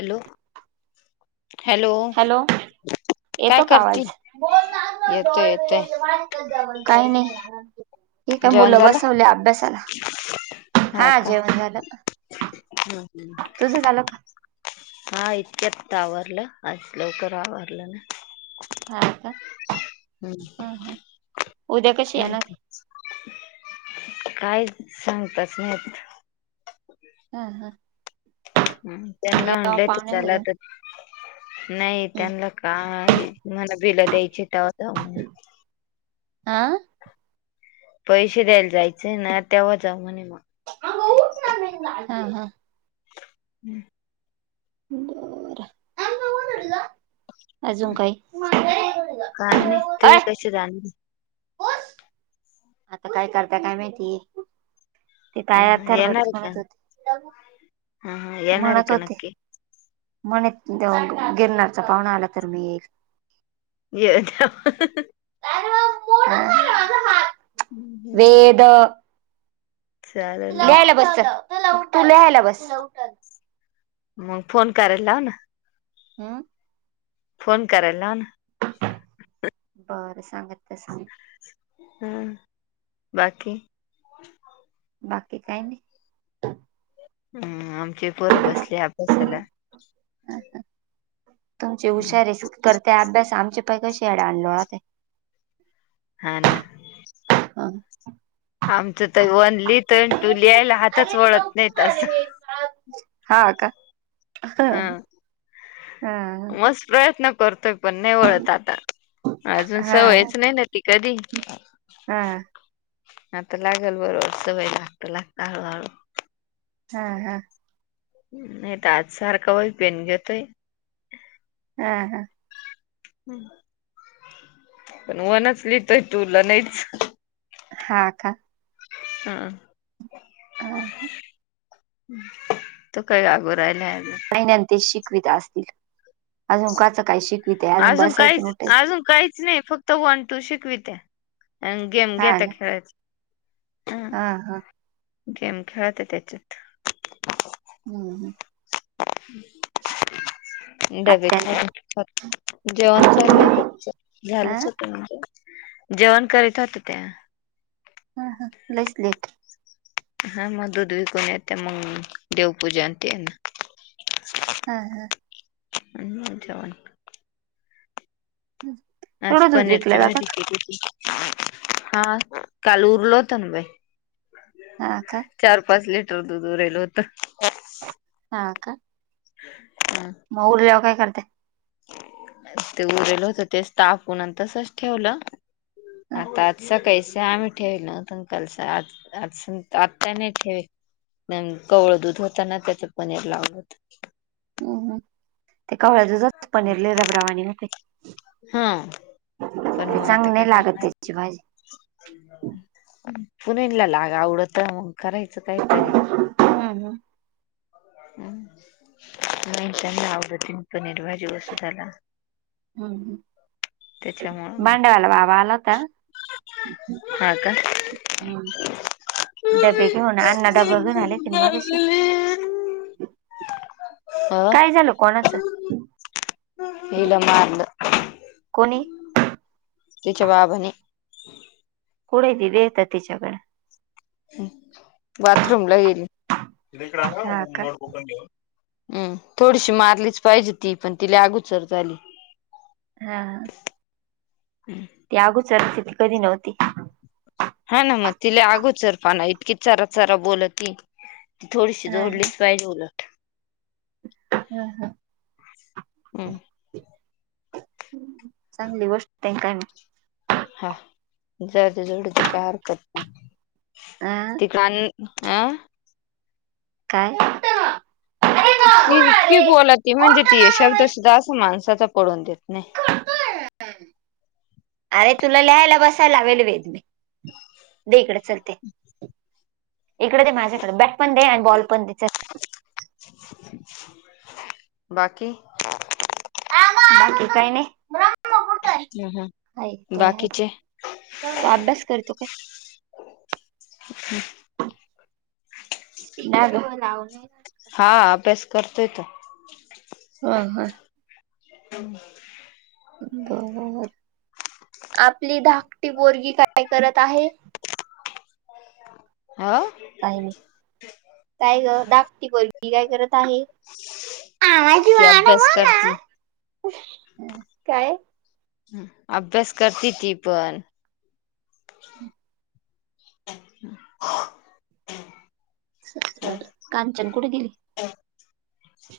Hello hello काय येतो का करती आवाज बोल ना येतोय येतोय डोळ्याबोल्यांच दवाखान्यात काय नाही. हे काय जेवण मुलं झालं बसवले अभ्यासाला हा जेवण झालं का हम्म हम्म तुझं झालं का? हा इतक्यात आवरलं आज लवकर आवरलं ना. हा का? हम्म हा हा - उद्या कशी येणार? काय सांगताच नाय येत. हां हां [unintelligible] त्यांना म्हणलं की चला त घेऊन नाही त्यांना काय मला बिला द्यायची तवा जाऊ म्हणे आ पैसे द्यायला जायचे ना तेव्हा जाऊ म्हणे माग [unintelligible] हम्म. [unintelligible] अजून काही काय नाही तुम्ही हय कसे जाणार आता काय करताय काय माहिती ते पाया ह तर बरच येणार का म्हणत होते. हा हा येणार आहे म्हणत का होते नक्की. म्हणे देऊ गिरणारचा पाहुणा आला तर मी येईल ये [unintelligible] हा वेद. चालेल मग लिहायला बसत तू लिहायला बस. मग फोन करायला लाव ना. हम्म. फोन करायला लाव ना. बरं सांगते सांग. ह बाकी. बाकी काहीनी. ह आमचे पोर बसले अभ्यासाला. हा तुमची हं हुशारी शूट करते अभ्यास आमचे पाय कशी अडाणी लोळते. हा ना. [unintelligible] आमचं त वन लिहित टू लिहायला हातच वळत नाहीत. असं हा का. हा हा मस प्रयत्न करतोय पण नाही वळत आता अजून हा सवयच नाही ना ती कधी हा. आता लागेल बरोब सवय लागत लागत हळू हळू चहा का नाही तर आज सारखं वही पेन घेतोय. हा का. पण वनच लीतय तुला नाहीच. हा का. हा. [unintelligible] महिनंत शिकविता असतील अजूनकाचं काही च काही शिक अजून काहीच अजून काहीच नाही फक्त वन टू शिकवित्या. आणि गेम हा घेता ना का खेळायला. हा हा. गेम खेळत त्याच्यात हम्म हम्म. [inaudible] [inaudible] डबे आत्या न त्या [unintelligible] जेवण चाललंय त्याचं हा झालंच होत म्हणजे जेवण करीतात होत्या त्या हा हा लईच लेट हा मग दूध विकून येते मग देवपूजनते ना ह ह. [inaudible] हा. आज तेवढं दूध विकलं पनीरची जातं भाजी का केली होती. हा काल उरलो होत ना बाई हा का [inaudible] चार- पाच लिटर दूध उरेल होत हा का. हम्, मग उरल्यावर काय करत्यात [inaudible] ते उरल होत तेच तापून तसच ठेवलं हं, आता आजसं काहीच ते आम्ही ठेवलतं कल आ आज आत्ताने [inaudible] ठेवेल कवळं दूध होताना त्याच पनीर लावत. [inaudible] हम्- हम ते कवळ्याच दुधाच पनीर लय रब्रावानी होतय ते हा पण ते मग आता चांगली काय नाही लागत करणार त्याची भाजी [inaudible] पुणेनला लाग आवडत मग करायचं काहीतरी हं, हं. [inaudible] हम् नाही आव तन पनीर भाजी वस्तू झाला. [inaudible] हम्म त्याच्यामुळं मग भांडवाला बाबा आला होता? हा का [inaudible] हम्म. डबे घेऊन अण्णा डबा घेऊन मंगासी [inaudible] [inaudible] अ काय झालं कोणाचं? [inaudible] हिला मारलं. कोणी? [inaudible] तिच्या बाबाने. [inaudible] कुठं ती देतात तिच्याकडं बाथरूम ला गेली. हा का [unintelligible] हम् थोडीशी मारलीच पाहिजे ती पण तिला अगोचर झाली. हा. ती अगूच लते ती कधी नव्हती हा ना मग तिला अगोचर पाना इतकी चारा चारा बोल ती ती थोडीशी जोडलीच पाहिजे उल [inaudible] हम हा. हम्म, [inaudible] चांगली गोष्ट ट का म हा [unintelligible] ज जवड त का हरकत नाही हा तिक आह. काय? [inaudible] ती की नको ना इतकी रे बोला ती म्हणजे ओटो ना ती शब्द मम्मी सुद्धा अस माणसाचा पडून देत नाही [inaudible] अरे तुला लिहायला बसायला लावल [inaudible] वेदम दे इकड [unintelligible] इकड ते माझ्याकडे ब बॅट पण दे आणि बॉल पण पन दे चल [inaudible] [unintelligible] बाकी. बाकी काय नाही. ह ह बाकीचे [unintelligible] त अभ्यास करतो काय? [unintelligible] ह, [unintelligible] हा अभ्यास करतोय त ह हा. [unintelligible] बर आपली धाकटी बोरगी काय करत आहे. [inaudible] आ! [inaudible] काही नाही काय ग डाकटी वर्गी काय करत आहे. [inaudible] आज ती आ अभ्यास ना करती काय [unintelligible] [inaudible] अभ्यास करती ती पण हम् [unintelligible] [unintelligible] [inaudible] कामचन कुठे गेली [unintelligible]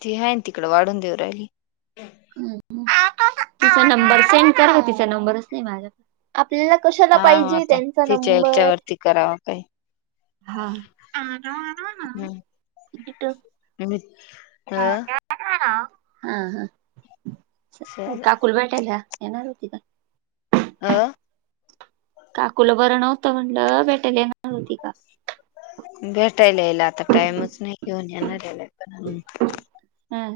ती आहे ना तिकड वाढून देऊ राहिली तिचा नंबर सेंड करा तिचा नंबरच नाही माझ्या आपल्याला कशाला हा पाहिजे आता त्यांचा तिच्या नंबर याच्यावरती करावा काही हा आन आन हम्म नाट मी अ हा ह चल काकुल भेटायला येणार होती का आह काकूला बरं नव्हतं म्हणलं भेटायलीणार होती का भेटायला यायला आता टाइमच नाही घेऊन येणार याला पण हम्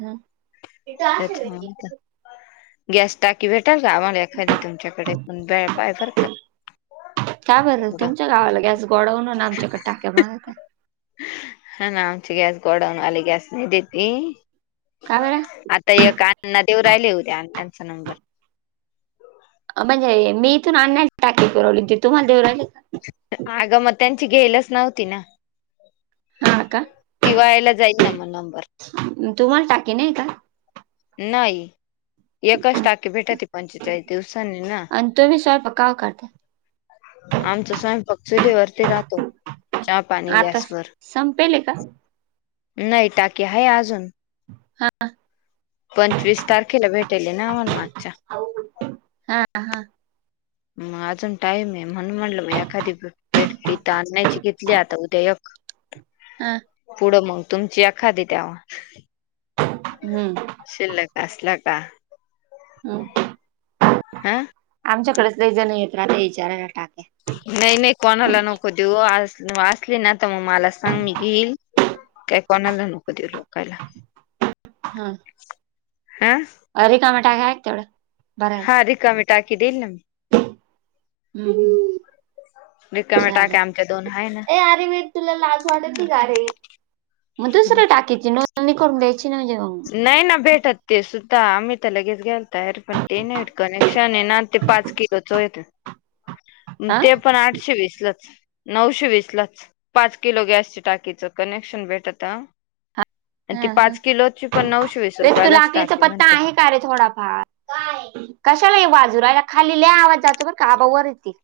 हम [unintelligible] [inaudible] अच्छा गॅस टा [unintelligible] [inaudible] की भेटाल का आम्हाला एखादी तुमच्याकडे बेळ पाय फरक [unintelligible] काय बर तुमच्या गावाला गॅस गोडवून ना आमच्याकडे टाक्या मारत [inaudible] हा [unintelligible] ना आमचे गॅस गोडवूनवाले गॅस नाही देेत का बरं? आता एक का अण्णा देऊ राहिले उद्या अ्णांचा नंबर म्हणजे मी इथून आणण्याची टाके पुवली ती तुम्हाला देऊ राहिली आगं मग त्यांची घेयलच नव्हती ना हा का ती वायाला जाईल ना मग नंबर तुम्हाला टाकीे नाही का नाही एककाच टाकीे भेटा त पंचेचाळीस दिवसानी ना का [unintelligible] [inaudible] आमचा स्वयं पक्चुली वरती राहतो चहा पाणी आता गॅसवरर संपेल का [unintelligible] नाही टाकीे आहे अजून हा [unintelligible] पंचवीस तारखेला भेटेले ना अम्हाला मागच्या हा हा [unintelligible] मग अजून टाईम आहे म्हणून म्हणलं मग एखादी भेटथ आणायची घेतली आता उद्या एक हा पुढं मग तुमची एखादी दवा हम्म [unintelligible] शिल्लक असला का [unintelligible] हो [unintelligible] [unintelligible] [unintelligible] [unintelligible] हम आमच्याकडेच लई जण येतात विचाराला टाके नाही नाही कोणाला नको देऊ आसली ना तर मग मला सांग मी घेईल काय कोणाला नको देऊ लोकाला. अ रिकामी टाकी हाय का हा रिकामि टाकी देईल ना हम् रिकाम्या चालेल टाक्या आमच्या दोन आहे ना ए अरे मी तुला लाज वाटत नही का रे मग दुसऱ्या टाकीची नोंदणी करून द्यायची ना म्हणजे मग नाही ना भेटत ते सु आम्ही तर लगेच ग्यायल तयर पण ते नाही कनेक्शन आहे ना ते पाच किलोचं येत हा ते पण आठशे वीसलाच नऊशे वीस लाच पाच किलो गॅस टाकीच कनेक्शन भेटत आणि ती हा पाच किलोची पण नऊशे वीस वेद तूला रुपयालाच आकलीचा टाकी पत्ता म्हणते आहे का रे थोडाफार काय कशाला [unintelligible] खाली लई आवाज जातो बरं का आबा वर येतील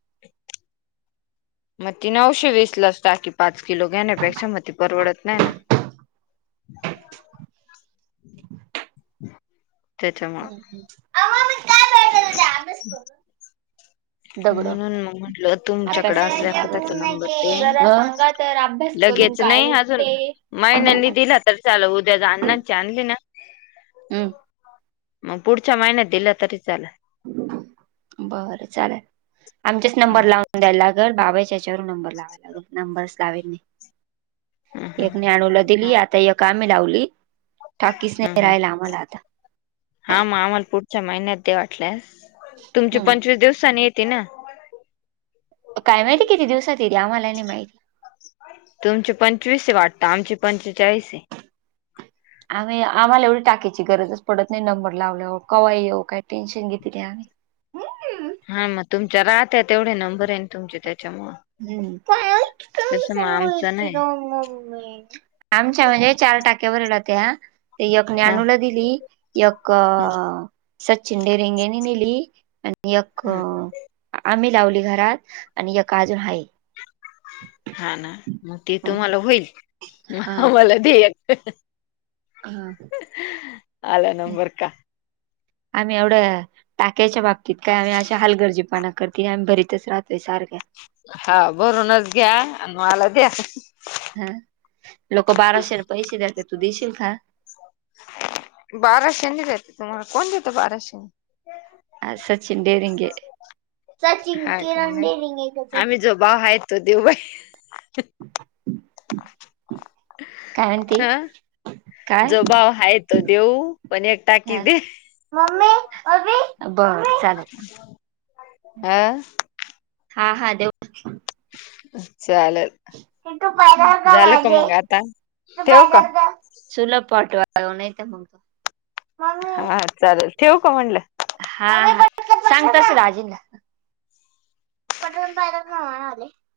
मग ती नऊशे वीस लाच टाकी पाच किलो घेण्यापेक्षा मग ती परवडत नाही ना [unintelligible] [inaudible] [inaudible] ह ह [unintelligible] म्हणून मग म्हटलं अभ्यास तुमच्याकड करून असल्या काय एखादा नंबर दे भेटत जरा अ? सांगा तर अभ्यास ल करून घेच काय नाही अजून भेटते? महिन्यांनी दिला तर चाल उद्या अण्णाची आणली ना हम मग पुढच्या महिन्यात दिलं तरी चाल बरं चालेल आमचेच नंबर लावून द्यायलागल बाबाच्याच्यावरून नंबर लावायला लाग नंबरच लावीन ह नाही एक ज्ञानु ला दिली आता एक आम्ही लावली ठाकीसने रायला आम्हाला आता च्या महिन्यात द्या वाटल्यास तुमची हम्म पंचवीस दिवसानी येते ना काय माहिती किती दिवसात येते आम्हाला नाही माहिती. तुमची पंचवीस वाटत आमची पंचेचाळीस य आम्ही आम्हाला एवढी टाकीची गरजच पडत नाही नंबर लावल्यावर कवाई येऊ काय टेन्शन घेतली नाही आम्ही [unintelligible] हा मग तुमच्या राहत तेवढे नंबर आहे न तुमचे त्या हम काय तसं मग आमचं नाही [unintelligible] आमच्या म्हणजे [unintelligible] त्य एक हा ज्ञानूला दिली एक हा सचिन डेरिंगेने नेली आणि एक हा अमित - लावली घरात आणि एक अजून हाय हा ना मग ते हा तुम्हाला होईल मग आम्हाला दे एक हा. आला नंबर का आम्ही एवढं टाक्याच्या बाबतीत काय आम्ही अशा हालगर्जीपणा करत आम्ही भरीतच राहतोय सारख्या हा भरूनच घ्या आणि मला द्या हा लोक बाराशे र पैसे द्याात तू देशील का बाराशेने देते तुम्हाला कोण देतो बाराशेनी ह सचिन डेरींगे सचिन हा किरण डेरंगे का सचिन त देऊ बाई [inaudible] काय हा म्हंतीस जो भाव हा तो देऊ पण एक टाकी दे [unintelligible] अ बर चालेल आ हा हा देऊ [inaudible] हे तू झालं पगार का मग [unintelligible] आता तू ठेव का पगार [unintelligible] सुलभ पाठवा आल नाही ते मगतो. हा चालेल ठेवू का म्हंटलं. हा हा सांग तसं दाजींना. [unintelligible]